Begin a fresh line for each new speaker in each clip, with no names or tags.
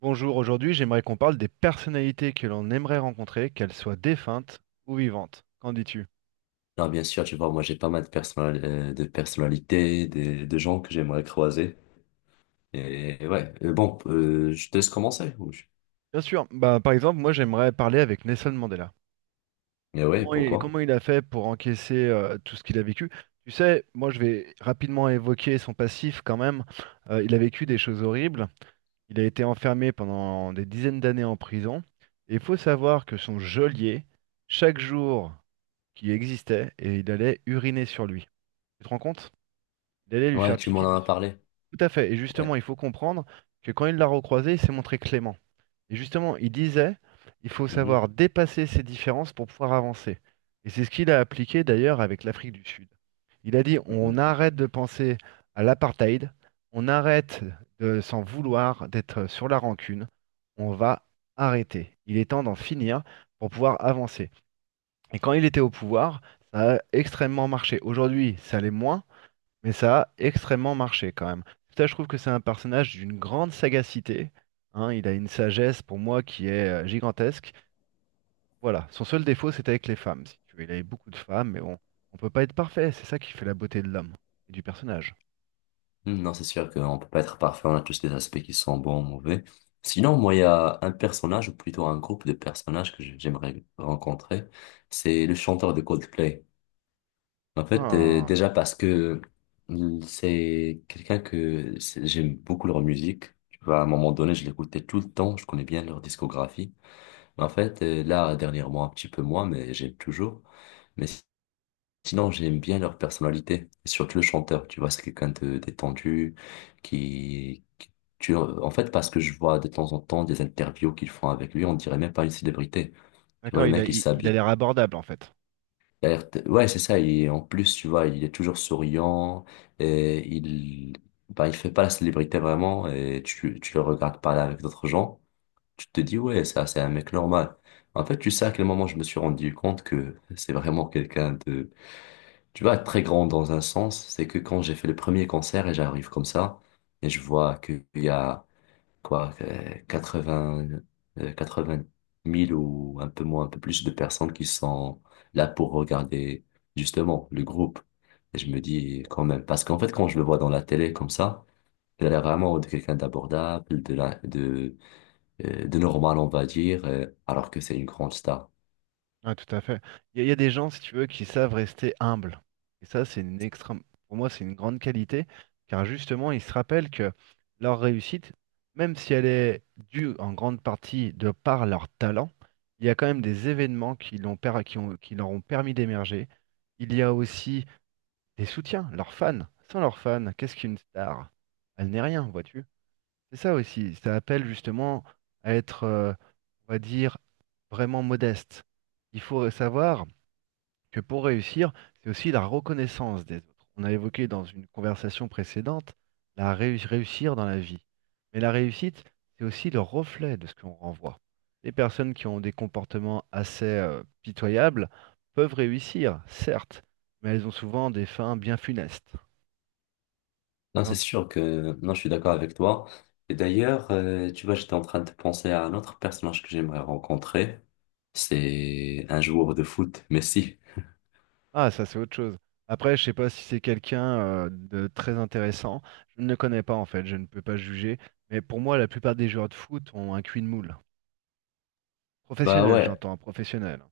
Bonjour, aujourd'hui j'aimerais qu'on parle des personnalités que l'on aimerait rencontrer, qu'elles soient défuntes ou vivantes. Qu'en dis-tu?
Non, bien sûr, tu vois, moi j'ai pas mal de, de personnalités, de gens que j'aimerais croiser. Et ouais. Je te laisse commencer.
Bien sûr, bah, par exemple, moi j'aimerais parler avec Nelson Mandela.
Mais ouais,
Comment il,
pourquoi?
comment il a fait pour encaisser tout ce qu'il a vécu? Tu sais, moi je vais rapidement évoquer son passif quand même. Il a vécu des choses horribles, il a été enfermé pendant des dizaines d'années en prison, et il faut savoir que son geôlier, chaque jour qui existait, et il allait uriner sur lui. Tu te rends compte? Il allait lui
Ouais,
faire
tu
pipi
m'en as
dessus.
parlé.
Tout à fait. Et
Ouais.
justement, il faut comprendre que quand il l'a recroisé, il s'est montré clément. Et justement, il disait, il faut
Mhm.
savoir dépasser ses différences pour pouvoir avancer. Et c'est ce qu'il a appliqué d'ailleurs avec l'Afrique du Sud. Il a dit,
Mhm.
on arrête de penser à l'apartheid, on arrête de s'en vouloir, d'être sur la rancune, on va arrêter. Il est temps d'en finir pour pouvoir avancer. Et quand il était au pouvoir, ça a extrêmement marché. Aujourd'hui, ça l'est moins, mais ça a extrêmement marché quand même. Ça, je trouve que c'est un personnage d'une grande sagacité. Hein, il a une sagesse pour moi qui est gigantesque. Voilà, son seul défaut, c'était avec les femmes, si tu veux. Il avait beaucoup de femmes, mais bon, on peut pas être parfait. C'est ça qui fait la beauté de l'homme et du personnage.
Mhm. Non, c'est sûr qu'on peut pas être parfait, on a tous des aspects qui sont bons, mauvais. Sinon, moi, il y a un personnage, ou plutôt un groupe de personnages que j'aimerais rencontrer, c'est le chanteur de Coldplay. En fait,
Ah.
déjà parce que c'est quelqu'un que c'est- j'aime beaucoup leur musique. Tu vois, à un moment donné, je l'écoutais tout le temps. Je connais bien leur discographie. Mais en fait, là, dernièrement, un petit peu moins, mais j'aime toujours. Mais si- Sinon, j'aime bien leur personnalité. Et surtout le chanteur. Tu vois, c'est quelqu'un de détendu qui, qui- tu, en fait, parce que je vois de temps en temps des interviews qu'ils font avec lui, on dirait même pas une célébrité. Tu vois,
D'accord,
le
il a,
mec, il
il, il a
s'habille,
l'air abordable en fait.
il a l'air ouais, c'est ça. Et en plus, tu vois, il est toujours souriant. Et il, bah, il fait pas la célébrité vraiment. Et tu le regardes parler avec d'autres gens. Tu te dis, ouais, ça, c'est un mec normal. En fait, tu sais à quel moment je me suis rendu compte que c'est vraiment quelqu'un de, tu vois, très grand dans un sens. C'est que quand j'ai fait le premier concert et j'arrive comme ça, et je vois qu'il y a quoi, 80, euh, vingt mille ou un peu moins, un peu plus de personnes qui sont là pour regarder justement le groupe. Et je me dis quand même, parce qu'en fait, quand je le vois dans la télé comme ça, il a l'air vraiment de quelqu'un d'abordable, de normal, on va dire, alors que c'est une grande star.
Ouais, tout à fait. Il y a des gens, si tu veux, qui savent rester humbles. Et ça, c'est une extrême, pour moi, c'est une grande qualité, car justement, ils se rappellent que leur réussite, même si elle est due en grande partie de par leur talent, il y a quand même des événements qui l'ont per- qui ont- qui leur ont permis d'émerger. Il y a aussi des soutiens, leurs fans. Sans leurs fans, qu'est-ce qu'une star? Elle n'est rien, vois-tu? C'est ça aussi. Ça appelle justement à être, on va dire, vraiment modeste. Il faut savoir que pour réussir, c'est aussi la reconnaissance des autres. On a évoqué dans une conversation précédente réussir dans la vie. Mais la réussite, c'est aussi le reflet de ce qu'on renvoie. Les personnes qui ont des comportements assez pitoyables peuvent réussir, certes, mais elles ont souvent des fins bien funestes.
Non, c'est
Non.
sûr que, non, je suis d'accord avec toi. Et d'ailleurs, tu vois, j'étais en train de penser à un autre personnage que j'aimerais rencontrer. C'est un joueur de foot, Messi.
Ah, ça c'est autre chose. Après, je sais pas si c'est quelqu'un de très intéressant. Je ne le connais pas en fait, je ne peux pas juger. Mais pour moi, la plupart des joueurs de foot ont un cul de moule.
Bah
Professionnel,
ouais.
j'entends, professionnel.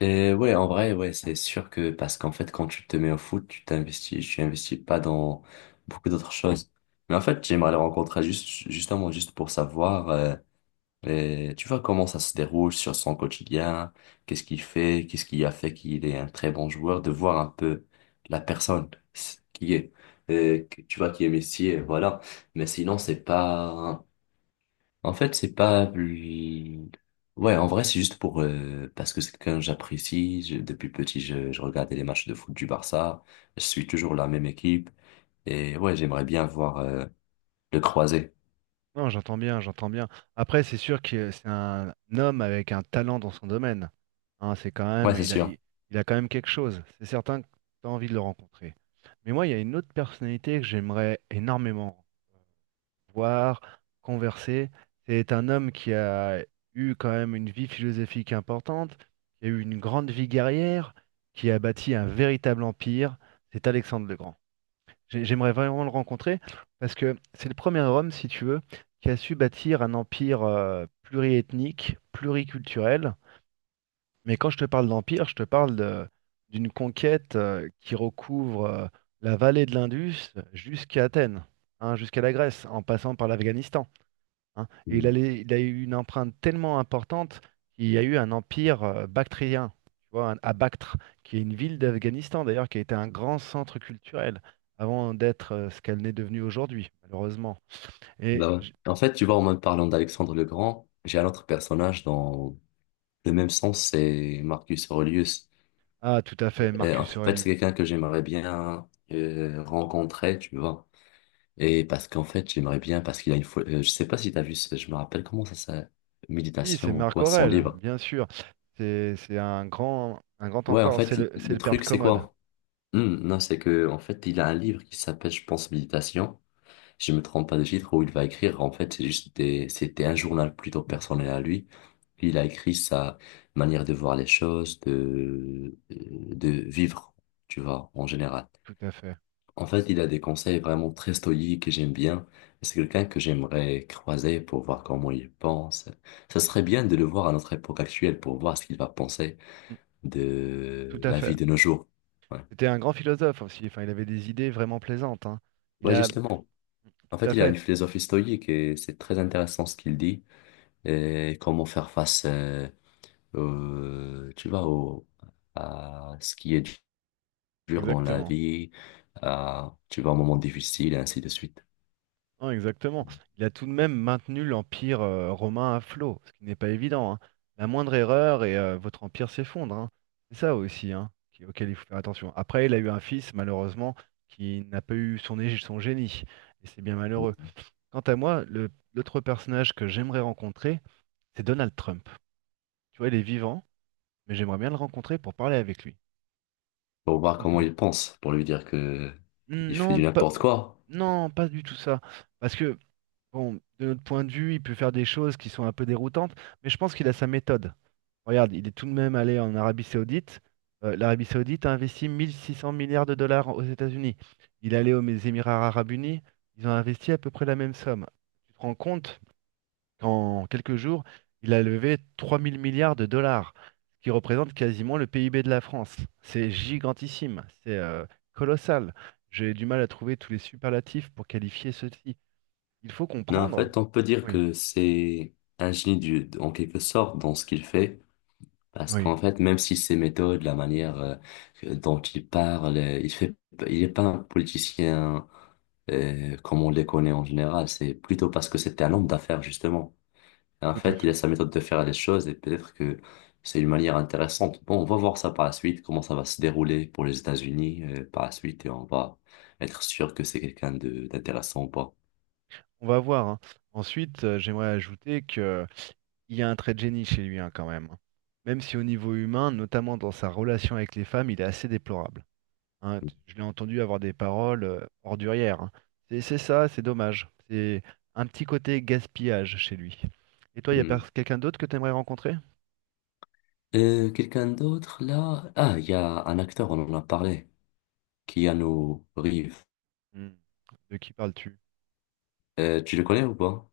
Et ouais, en vrai, ouais, c'est sûr que parce qu'en fait, quand tu te mets au foot, tu t'investis, tu investis pas dans beaucoup d'autres choses. Mais en fait, j'aimerais le rencontrer juste, justement, juste pour savoir, tu vois, comment ça se déroule sur son quotidien, qu'est-ce qu'il fait, qu'est-ce qui a fait qu'il est un très bon joueur, de voir un peu la personne qui est, tu vois, qui est Messi, et voilà. Mais sinon, c'est pas, en fait, c'est pas plus... Ouais, en vrai, c'est juste pour... parce que c'est quelqu'un que j'apprécie. Depuis petit, je regardais les matchs de foot du Barça. Je suis toujours la même équipe. Et ouais, j'aimerais bien voir, le croiser.
Non, j'entends bien, j'entends bien. Après, c'est sûr que c'est un homme avec un talent dans son domaine. Hein, c'est quand
Ouais,
même,
c'est sûr.
il a quand même quelque chose. C'est certain que tu as envie de le rencontrer. Mais moi, il y a une autre personnalité que j'aimerais énormément voir, converser. C'est un homme qui a eu quand même une vie philosophique importante, qui a eu une grande vie guerrière, qui a bâti un véritable empire. C'est Alexandre le Grand. J'aimerais vraiment le rencontrer parce que c'est le premier homme, si tu veux, qui a su bâtir un empire pluriethnique, pluriculturel. Mais quand je te parle d'empire, je te parle de- d'une conquête qui recouvre la vallée de l'Indus jusqu'à Athènes, hein, jusqu'à la Grèce, en passant par l'Afghanistan hein.
Mm.
Il a eu une empreinte tellement importante qu'il y a eu un empire bactrien, tu vois, à Bactre, qui est une ville d'Afghanistan d'ailleurs, qui a été un grand centre culturel avant d'être ce qu'elle n'est devenue aujourd'hui, malheureusement. Et
Bah ouais.
j-
En fait, tu vois, en même parlant d'Alexandre le Grand, j'ai un autre personnage dans le même sens, c'est Marcus Aurelius.
ah, tout à fait,
Et en
Marcus
fait,
Aurelius.
c'est quelqu'un
Oui,
que j'aimerais bien rencontrer, tu vois. Et parce qu'en fait, j'aimerais bien, parce qu'il y a une fois, je sais pas si t'as vu, je me rappelle comment ça s'appelle,
oui, c'est
méditation ou
Marc
quoi, sans
Aurèle,
livre.
bien sûr. C'est un grand
Ouais, en
empereur. C'est
fait,
le, c'est
le
le père de
truc, c'est
Commode.
quoi? Hmm, non, c'est que, en fait, il a un livre qui s'appelle, je pense, Méditation. Je me trompe pas de titre où il va écrire. En fait, c'est juste c'était un journal plutôt personnel à lui. Il a écrit sa manière de voir les choses, de vivre, tu vois, en général.
Tout à fait.
En fait, il a des conseils vraiment très stoïques et j'aime bien. C'est quelqu'un que j'aimerais croiser pour voir comment il pense. Ça serait bien de le voir à notre époque actuelle pour voir ce qu'il va penser
Mm. Tout
de
à
la vie
fait.
de nos jours. Ouais.
C'était un grand philosophe aussi. Enfin, il avait des idées vraiment plaisantes, hein. Il
Ouais,
a,
justement. En
tout
fait,
à
il a une
fait,
philosophie stoïque et c'est très intéressant ce qu'il dit et comment faire face, au- tu vois, au- à ce qui est dur dans la
exactement.
vie, tu vas un moment difficile, et ainsi de suite.
Non, exactement. Il a tout de même maintenu l'empire romain à flot, ce qui n'est pas évident, hein. La moindre erreur et votre empire s'effondre, hein. C'est ça aussi, hein, auquel il faut faire attention. Après, il a eu un fils, malheureusement, qui n'a pas eu son génie, et c'est bien malheureux. Quant à moi, l'autre personnage que j'aimerais rencontrer, c'est Donald Trump. Tu vois, il est vivant, mais j'aimerais bien le rencontrer pour parler avec lui,
Pour voir
tout
comment
simplement.
il pense, pour lui dire que
Hmm,
il fait
non,
du
pas,
n'importe quoi.
non, pas du tout ça. Parce que bon, de notre point de vue, il peut faire des choses qui sont un peu déroutantes, mais je pense qu'il a sa méthode. Regarde, il est tout de même allé en Arabie Saoudite. L'Arabie Saoudite a investi 1600 milliards de dollars aux États-Unis. Il est allé aux Émirats Arabes Unis. Ils ont investi à peu près la même somme. Tu te rends compte qu'en quelques jours, il a levé 3000 milliards de dollars, ce qui représente quasiment le PIB de la France. C'est gigantissime, c'est colossal. J'ai du mal à trouver tous les superlatifs pour qualifier ceci. Il faut
Non, en
comprendre.
fait, on peut dire
Oui.
que c'est un génie en quelque sorte dans ce qu'il fait. Parce
Oui,
qu'en fait, même si ses méthodes, la manière dont il parle, il est pas un politicien comme on les connaît en général. C'est plutôt parce que c'était un homme d'affaires, justement. Et en
tout à
fait, il a
fait.
sa méthode de faire les choses et peut-être que c'est une manière intéressante. Bon, on va voir ça par la suite, comment ça va se dérouler pour les États-Unis par la suite et on va être sûr que c'est quelqu'un de d'intéressant ou pas.
On va voir, hein. Ensuite, j'aimerais ajouter que il y a un trait de génie chez lui, hein, quand même, hein. Même si au niveau humain, notamment dans sa relation avec les femmes, il est assez déplorable, hein. Je l'ai entendu avoir des paroles ordurières, hein. C'est ça, c'est dommage. C'est un petit côté gaspillage chez lui. Et toi, il y a
Hmm.
quelqu'un d'autre que tu aimerais rencontrer?
Quelqu'un d'autre là? Ah, il y a un acteur, on en a parlé, Keanu Reeves.
Hmm. De qui parles-tu?
Tu le connais ou pas?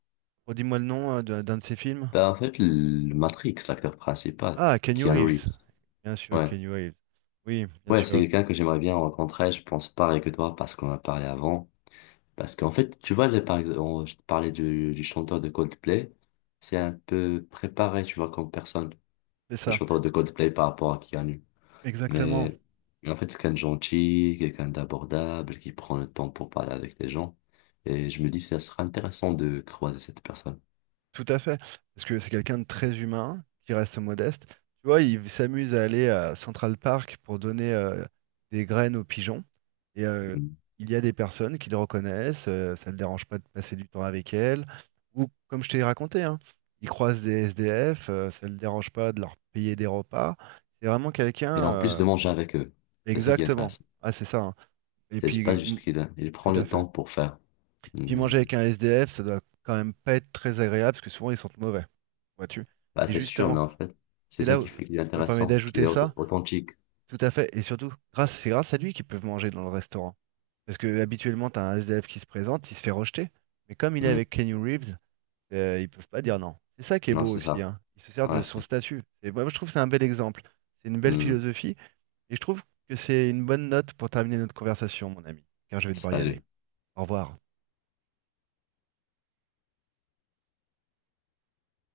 Redis-moi le nom d'un de ses films.
Ben en fait, le Matrix, l'acteur principal,
Ah, Kenny
Keanu
Reeves.
Reeves.
Bien sûr,
Ouais.
Kenny Reeves. Oui, bien
Ouais, c'est
sûr.
quelqu'un que j'aimerais bien rencontrer, je pense pareil que toi, parce qu'on a parlé avant. Parce qu'en fait, tu vois, je te parlais du chanteur de Coldplay, c'est un peu préparé, tu vois, comme personne,
C'est
le
ça.
chanteur de Coldplay par rapport à Keanu.
Exactement.
Mais, mais en fait, c'est quelqu'un de gentil, quelqu'un d'abordable, qui prend le temps pour parler avec les gens. Et je me dis, ça serait intéressant de croiser cette personne.
Tout à fait, parce que c'est quelqu'un de très humain, qui reste modeste. Tu vois, il s'amuse à aller à Central Park pour donner des graines aux pigeons. Et il y a des personnes qui le reconnaissent, ça ne le dérange pas de passer du temps avec elles. Ou comme je t'ai raconté, hein, il croise des SDF, ça ne le dérange pas de leur payer des repas. C'est vraiment
Et
quelqu'un,
en plus de manger avec eux. C'est ça qui est
exactement.
intéressant.
Ah, c'est ça, hein. Et
C'est pas
puis, mm,
juste qu'il il
tout
prend
à
le
fait.
temps pour faire.
Puis manger
Mais-
avec un SDF, ça doit quand même pas être très agréable parce que souvent ils sentent mauvais, vois-tu.
Bah,
Et
c'est sûr, mais
justement,
en fait, c'est
c'est
ça
là
qui
où
fait qu'il est
je me permets
intéressant, qu'il est
d'ajouter ça,
authentique.
tout à fait, et surtout, grâce, c'est grâce à lui qu'ils peuvent manger dans le restaurant. Parce que habituellement, t'as un SDF qui se présente, il se fait rejeter, mais comme il est
Hmm.
avec Kenny Reeves, ils peuvent pas dire non. C'est ça qui est
Non,
beau
c'est
aussi,
ça.
hein. Il se sert
Ouais,
de
c'est.
son statut. Et moi, je trouve que c'est un bel exemple, c'est une belle
Hmm.
philosophie, et je trouve que c'est une bonne note pour terminer notre conversation, mon ami, car je vais devoir y aller.
Salut.
Au revoir.